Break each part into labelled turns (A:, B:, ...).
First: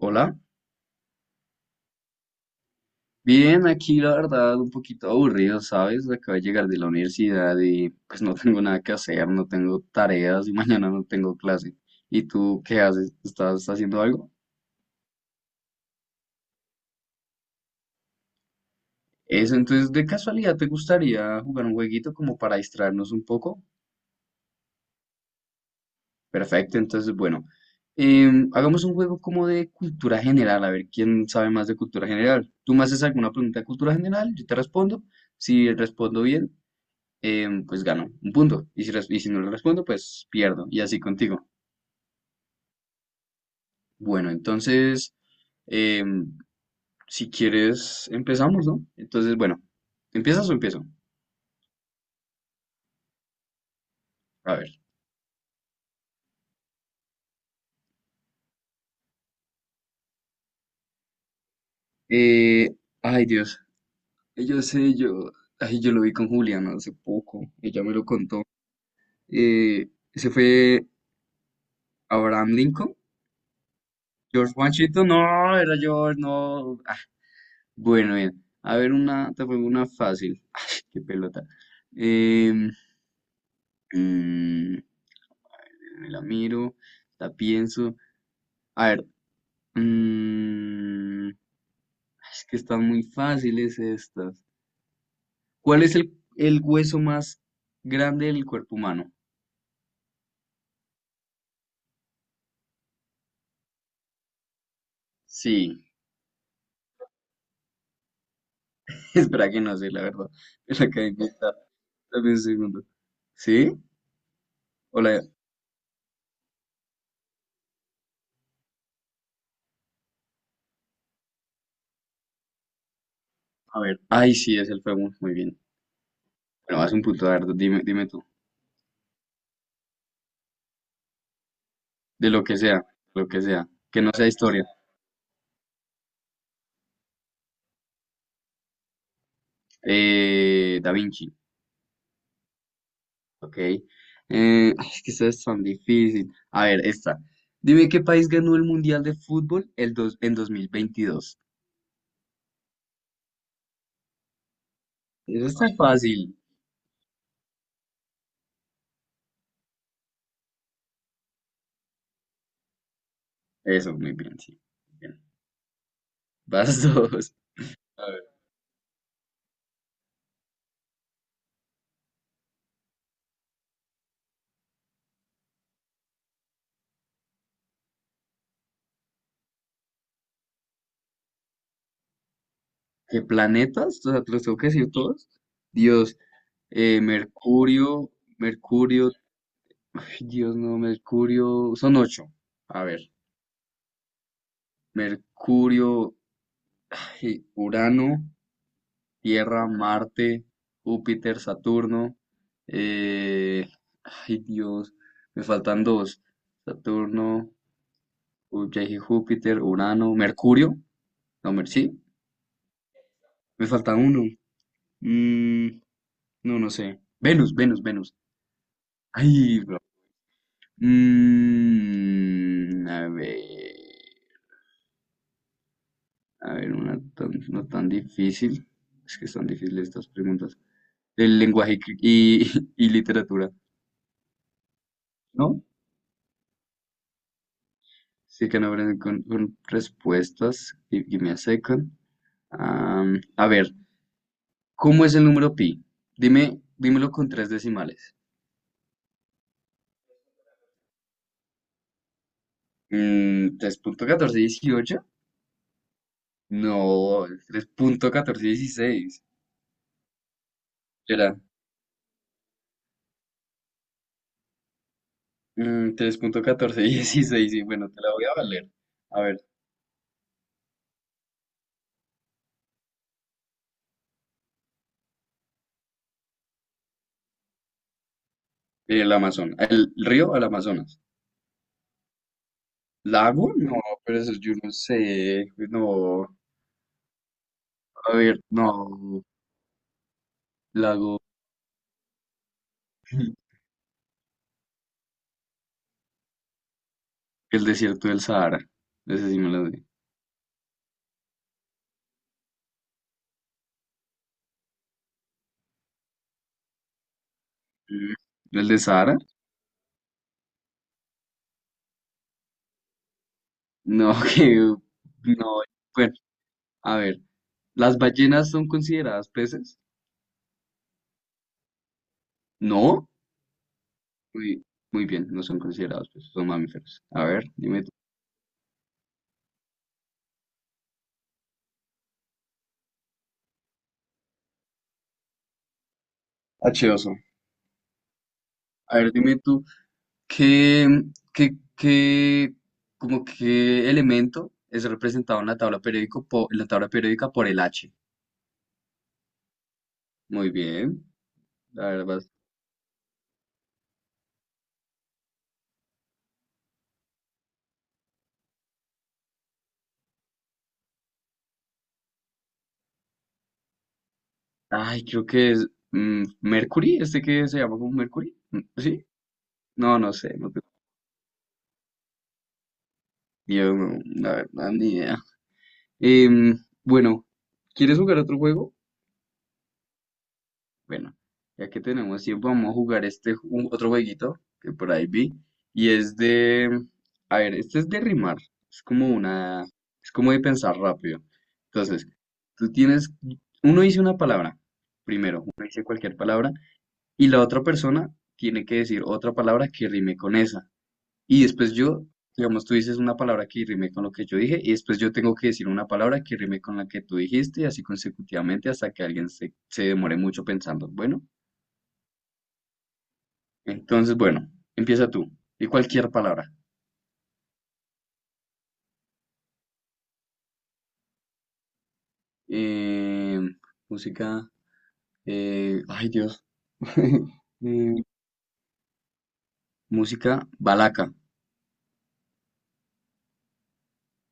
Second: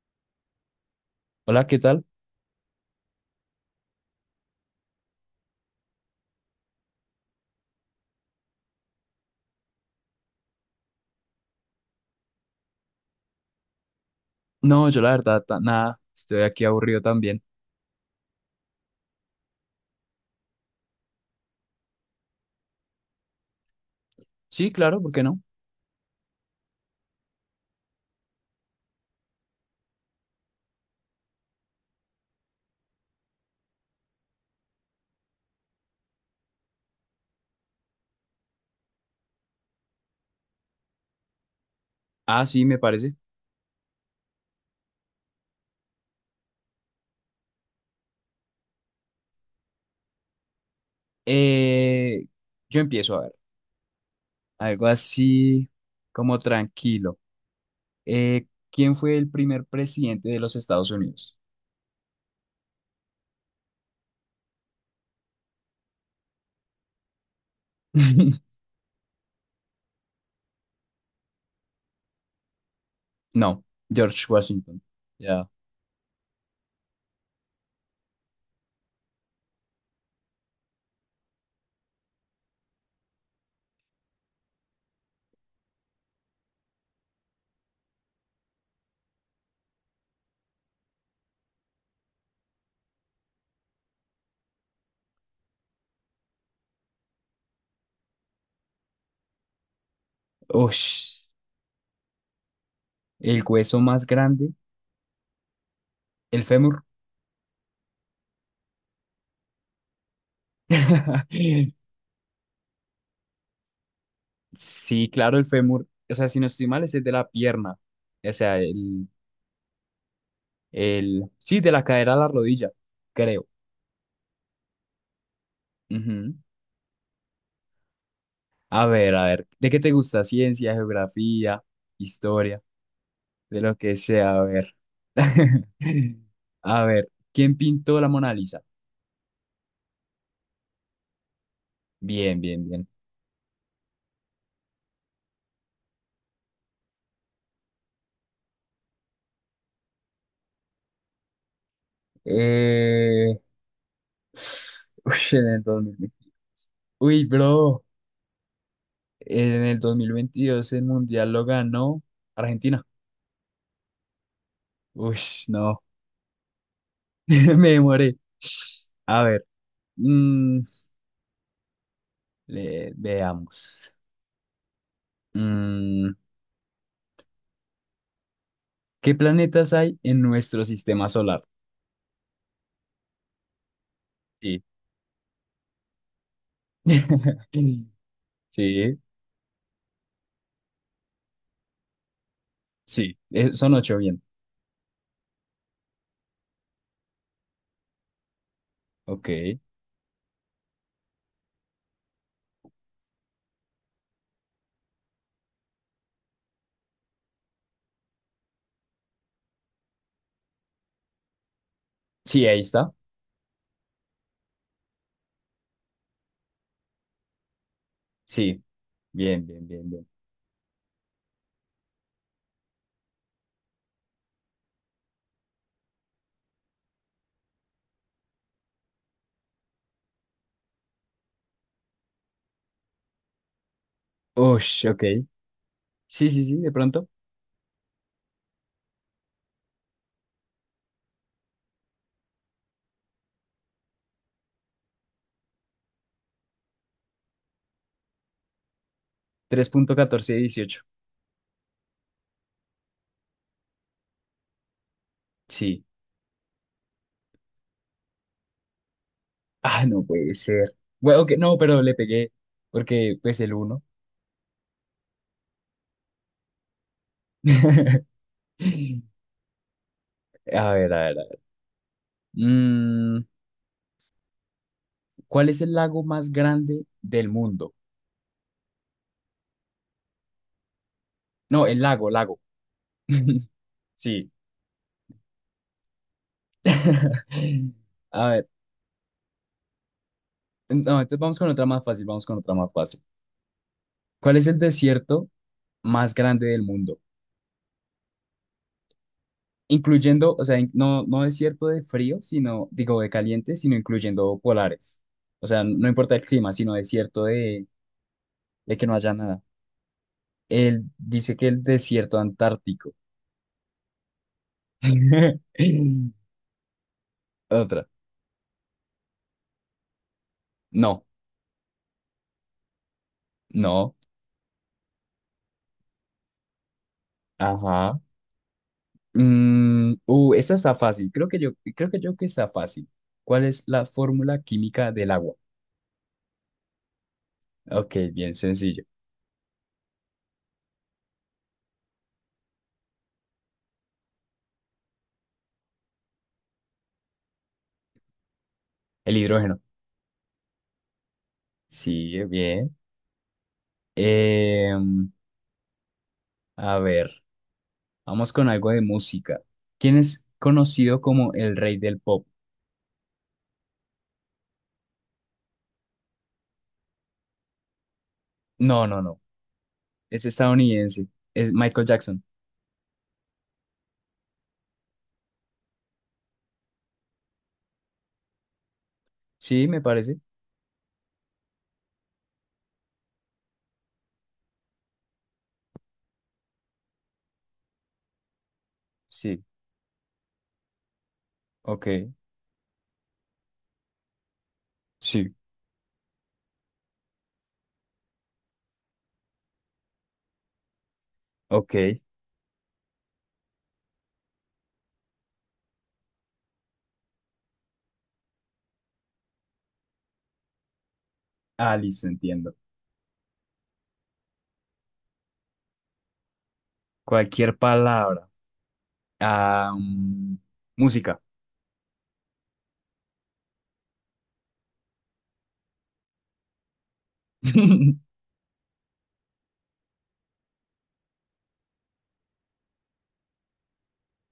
A: Hola,
B: Hola, ¿qué tal?
A: bien, aquí la verdad un poquito aburrido, ¿sabes? Acabo de llegar de la universidad y pues no tengo nada que hacer, no tengo tareas y mañana no tengo clase. ¿Y tú qué haces? ¿Estás haciendo algo?
B: No, yo la verdad, nada, estoy aquí aburrido también.
A: Eso, entonces de casualidad, ¿te gustaría jugar un jueguito como para distraernos un poco?
B: Sí, claro, ¿por qué no?
A: Perfecto, entonces bueno, hagamos un juego como de cultura general, a ver quién sabe más de cultura general. Tú me haces alguna pregunta de cultura general, yo te respondo. Si respondo bien, pues gano un punto. Y si, y si no le respondo, pues pierdo. Y así contigo.
B: Ah, sí, me parece.
A: Bueno, entonces, em, si quieres, empezamos, ¿no? Entonces, bueno, ¿empiezas o empiezo?
B: Eh, yo empiezo a ver,
A: A ver.
B: algo así como tranquilo. Eh, ¿Quién fue el primer presidente de los Estados Unidos?
A: Eh, ay, Dios. Yo sé, yo. Ay, yo lo vi con Juliana hace poco. Ella me lo contó. Eh, se fue Abraham Lincoln.
B: No, George
A: George
B: Washington.
A: Washington. No,
B: Ya.
A: era George, no. Ah, bueno, bien. A ver, una. Te pongo una fácil. Ay, qué pelota. Eh, me la miro, la pienso. A ver, mm, es que están muy fáciles estas. ¿Cuál es el hueso más grande del cuerpo humano?
B: Ush, el hueso más grande,
A: Sí,
B: el fémur.
A: espera que no sé, la verdad. Es la acabo de inventar. Dame un segundo. ¿Sí?
B: Sí,
A: Hola,
B: claro, el fémur. O sea, si no estoy mal, ese es el de la pierna. O sea, el, sí, de la cadera a la rodilla, creo.
A: a ver. Ay, sí, es el fémur. Muy bien.
B: Ujú.
A: Bueno, vas un punto, a ver, dime tú.
B: A ver, ¿de qué te gusta? Ciencia, geografía,
A: De lo que
B: historia,
A: sea, lo que
B: de
A: sea.
B: lo que
A: Que no sea
B: sea, a
A: historia.
B: ver. A ver, ¿quién pintó la Mona Lisa?
A: Da Vinci.
B: Bien, bien, bien.
A: Ok. Ay, es que eso es tan difícil. A ver, esta. Dime qué país ganó el Mundial de Fútbol en 2022.
B: Eh... Uy,
A: Eso
B: en el
A: está
B: 2000.
A: fácil.
B: Uy, bro, en el 2022 el Mundial lo ganó Argentina.
A: Eso, muy bien, sí.
B: Uy,
A: Bien.
B: no,
A: Vas dos.
B: me
A: A
B: demoré.
A: ver.
B: A ver, mm, veamos. Mm, ¿Qué planetas hay en nuestro sistema solar?
A: ¿Qué planetas? O sea, ¿te los tengo
B: Sí.
A: que decir todos? Dios, eh, Mercurio,
B: Sí,
A: Mercurio, ay, Dios no, Mercurio, son 8. A ver,
B: sí. Son ocho, bien.
A: Mercurio, ay, Urano,
B: Ok.
A: Tierra, Marte, Júpiter, Saturno. eh, ay Dios, me faltan dos. Saturno, ya dije Júpiter, Urano, Mercurio. No, sí,
B: Sí, ahí está.
A: me falta uno. Mm, no, no sé. Venus, Venus, Venus.
B: Sí. Bien,
A: Ay,
B: bien,
A: bro.
B: bien, bien.
A: Mm, a ver, a ver, una no tan difícil. Es que están difíciles estas preguntas. El lenguaje y, y literatura,
B: Ush, ok.
A: ¿no?
B: Sí, sí, sí, de pronto.
A: Sí, que no aprenden con respuestas. Y give me asecan. A ver, ¿cómo es el número pi? Dime, dímelo con tres decimales.
B: Tres punto catorce dieciocho.
A: Mm, ¿tres punto catorce dieciocho?
B: Sí.
A: No, tres punto catorce dieciséis.
B: Ah, no puede ser. Bueno, ok,
A: Era
B: no, pero le pegué porque pues el uno.
A: 3.1416. Y bueno, te la voy a valer. A ver,
B: A ver, a ver, a ver. Mm, ¿Cuál es el lago más grande del mundo?
A: el Amazonas. El río al Amazonas.
B: No, el lago, lago.
A: ¿Lago? No, pero
B: Sí.
A: eso yo no sé. No. A
B: A
A: ver,
B: ver,
A: no.
B: No, entonces
A: Lago.
B: vamos con otra más fácil, vamos con otra más fácil. ¿Cuál es el desierto más grande del mundo?
A: El desierto del Sahara. Ese sí me lo sé.
B: Incluyendo, o sea, no, no desierto de frío, sino, digo, de caliente, sino incluyendo polares. O sea, no importa el clima, sino desierto
A: Mm. ¿El
B: de
A: de
B: que no haya
A: Sahara?
B: nada. Él dice que el desierto antártico.
A: No, que... No. Bueno, a ver.
B: Otra.
A: ¿Las ballenas son consideradas peces?
B: No,
A: No.
B: no.
A: Muy, muy bien, no son considerados peces, son mamíferos. A ver, dime tú.
B: Ajá. Esta está fácil. Creo que yo que está fácil. ¿Cuál es la fórmula química del agua?
A: H2O.
B: Ok, bien sencillo.
A: A ver, dime tú, ¿qué, qué, qué, como qué elemento es representado en la tabla en la tabla periódica por el H?
B: El hidrógeno.
A: Muy bien. A ver,
B: Sí, bien. Eh, a ver, vamos con algo de música. ¿Quién es conocido como el rey del pop?
A: ay, creo que es Mercury, este que se llama como Mercury. Mm,
B: No, no,
A: ¿sí?
B: no.
A: No, no
B: Es
A: sé, no tengo.
B: estadounidense. Es Michael Jackson.
A: Yo, no, la verdad, ni idea. Em, bueno, ¿quieres jugar otro juego?
B: Sí, me parece.
A: Bueno, ya que tenemos tiempo, vamos a jugar este otro jueguito que por ahí vi. Y es de, a ver, este es de rimar. Es como
B: Sí.
A: una, es como de pensar rápido. Entonces,
B: Ok.
A: tú tienes, uno dice una palabra,
B: Sí.
A: primero, uno dice cualquier palabra y la otra persona tiene que decir otra palabra que rime con esa. Y después
B: Ok.
A: yo, digamos, tú dices una palabra que rime con lo que yo dije, y después yo tengo que decir una palabra que rime con la que tú dijiste, y así consecutivamente hasta que alguien se demore mucho pensando. Bueno,
B: Ah, listo, entiendo.
A: entonces, bueno, empieza tú. Y cualquier palabra.
B: Cualquier palabra. Ah, mm, música.
A: Eh, música. Ay, Dios. Eh, música balaca.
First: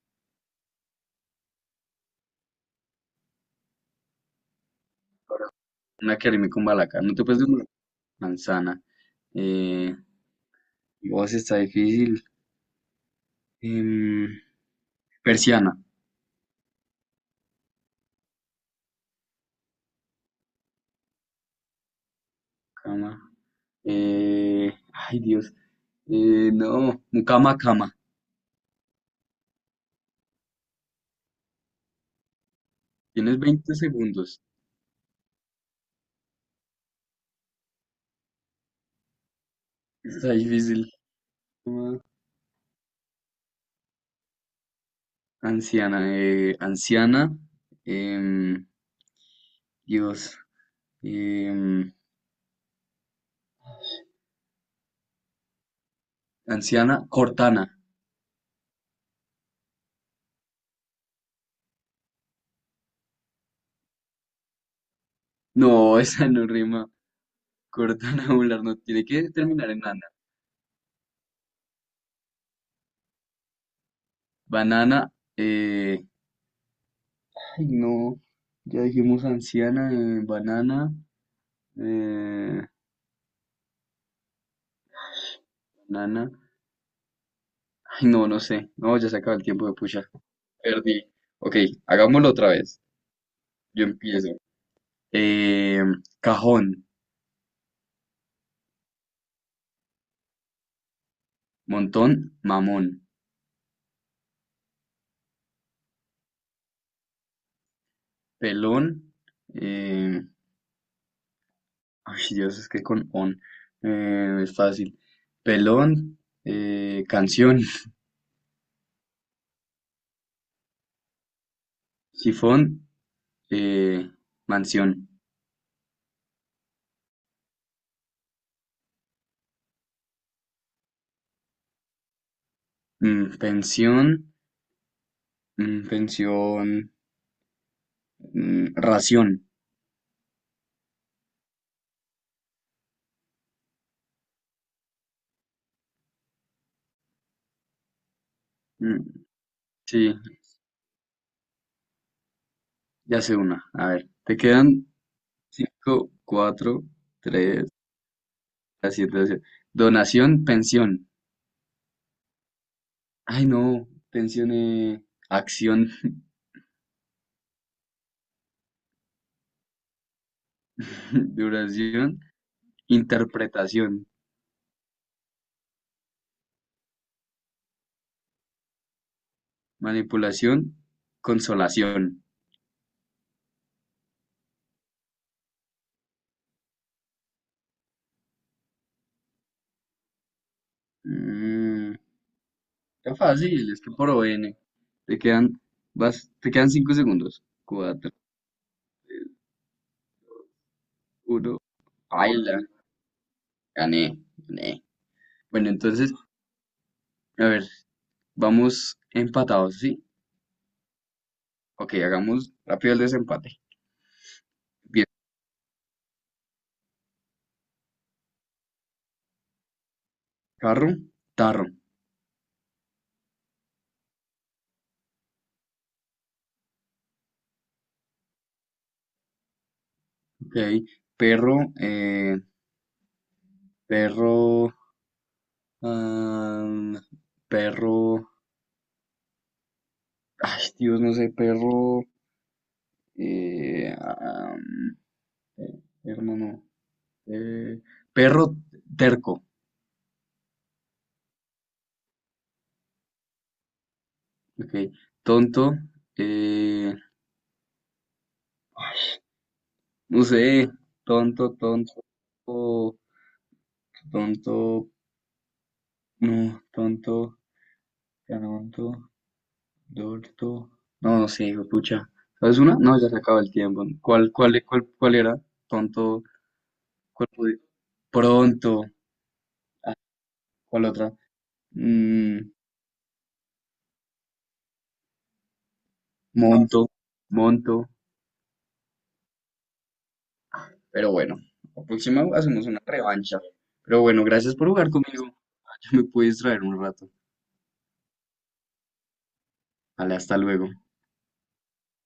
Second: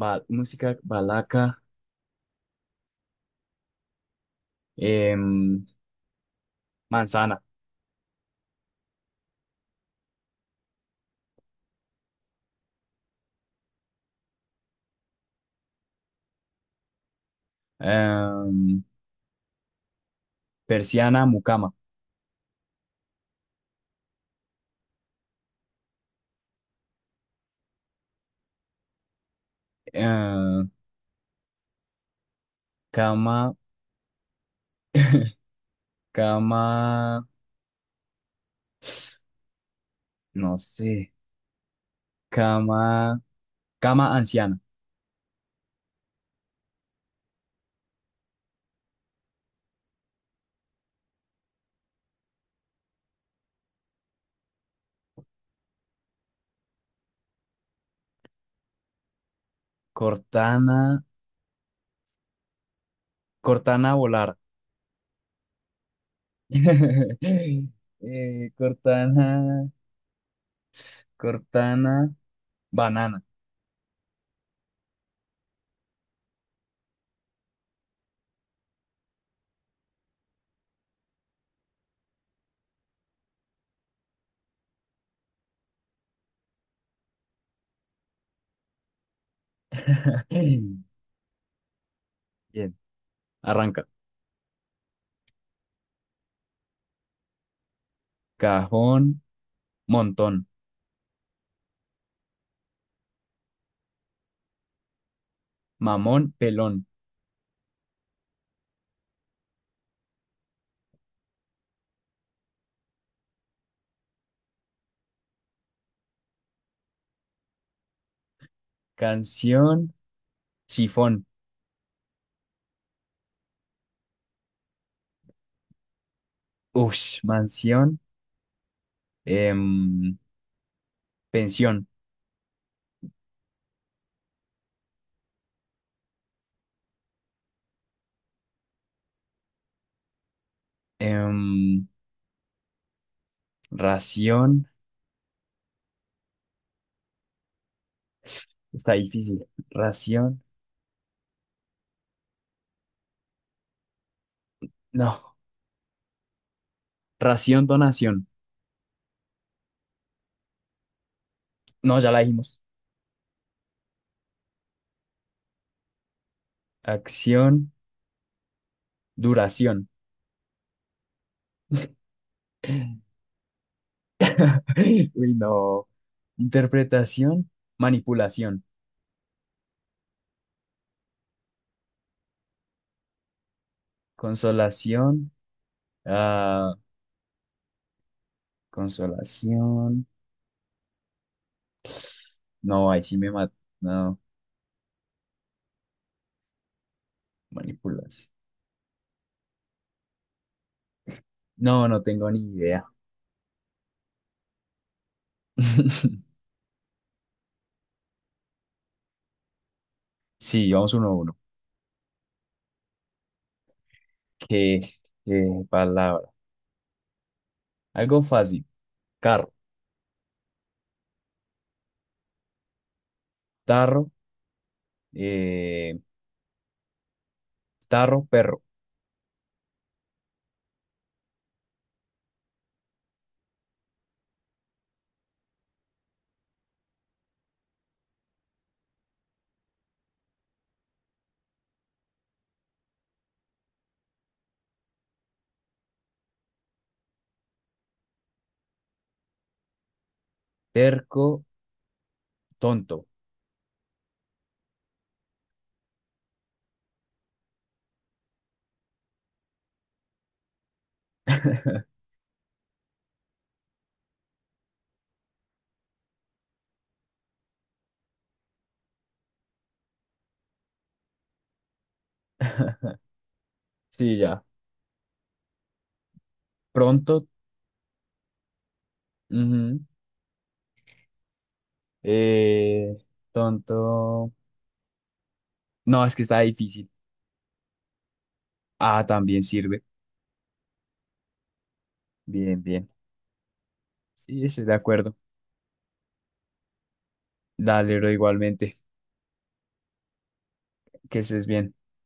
B: Música, balaca, em,
A: Una que rime con balaca. No te puedes
B: manzana,
A: de manzana. Eh, voz está difícil. Em, persiana,
B: em, persiana, mucama,
A: cama. Ay, Dios. No, mucama, cama.
B: em,
A: Tienes
B: cama.
A: 20 segundos.
B: Cama,
A: Está
B: no
A: difícil.
B: sé,
A: Cama,
B: cama, cama anciana,
A: anciana, anciana. em, Dios. em, anciana, cortana.
B: Cortana, Cortana volar,
A: No, esa no rima. Cortana angular no tiene que
B: Cortana,
A: terminar en nana.
B: Cortana, banana.
A: Banana, eh, ay, no. Ya dijimos anciana, banana, eh, banana. Ay, no, no sé. No, ya se acaba el tiempo de pucha.
B: Bien,
A: Perdí. Ok, hagámoslo otra vez. Yo
B: arranca.
A: empiezo. Eh, cajón,
B: Cajón, montón,
A: montón, mamón,
B: mamón, pelón,
A: pelón. eh, ay, Dios, es que con on es fácil. Pelón, canción,
B: canción, sifón,
A: sifón, eh, mansión,
B: ush, mansión, em, pensión,
A: mm, pensión, pensión, ración.
B: em, ración, está
A: mm,
B: difícil,
A: sí,
B: ración.
A: ya sé una. A ver, te quedan
B: No,
A: 5, 4, 3.
B: ración, donación.
A: Gracias, gracias. Donación, Donación, pensión.
B: No, ya la dijimos.
A: Ay, no. Pensión, acción,
B: Acción, duración.
A: duración, interpretación,
B: Uy, no. Interpretación, manipulación.
A: manipulación, consolación.
B: Consolación, ah, consolación.
A: Mm,
B: No, ahí
A: está
B: sí me mató.
A: fácil, es que por
B: No,
A: O N. Te quedan, vas, te quedan 5 segundos. Cuatro,
B: manipulación.
A: uno.
B: No, no tengo ni
A: Baila.
B: idea.
A: Gané, gané. Bueno, entonces, a ver, vamos empatados, ¿sí?
B: Sí, vamos uno a uno.
A: Ok, hagamos rápido el desempate.
B: ¿Qué,
A: Bien.
B: ¿qué palabra? Algo fácil. Carro,
A: Carro, tarro.
B: tarro, eh, perro.
A: Ok. Perro, Perro, am, perro, ay Dios, no sé, perro, eh, am, hermano, eh, perro terco,
B: Terco, tonto.
A: ok, tonto, eh, no sé, tonto, tonto, tonto, no, tonto, dorto, no, no sé, pucha, ¿sabes una? No, ya se acaba el tiempo,
B: Sí,
A: ¿cuál,
B: ya.
A: cuál, cuál, cuál era? Tonto,
B: Pronto.
A: cuál pude- pronto.
B: Ujú.
A: ¿Cuál otra? Mm,
B: Eh, tonto. No, es que está
A: monto,
B: difícil.
A: monto.
B: Ah, también sirve.
A: Pero bueno, la próxima
B: Bien,
A: hacemos una
B: bien.
A: revancha. Pero bueno,
B: Sí,
A: gracias
B: estoy
A: por
B: de
A: jugar
B: acuerdo.
A: conmigo. Yo me puedo distraer un rato.
B: Dale, bro, igualmente.
A: Vale, hasta luego.
B: Que estés bien.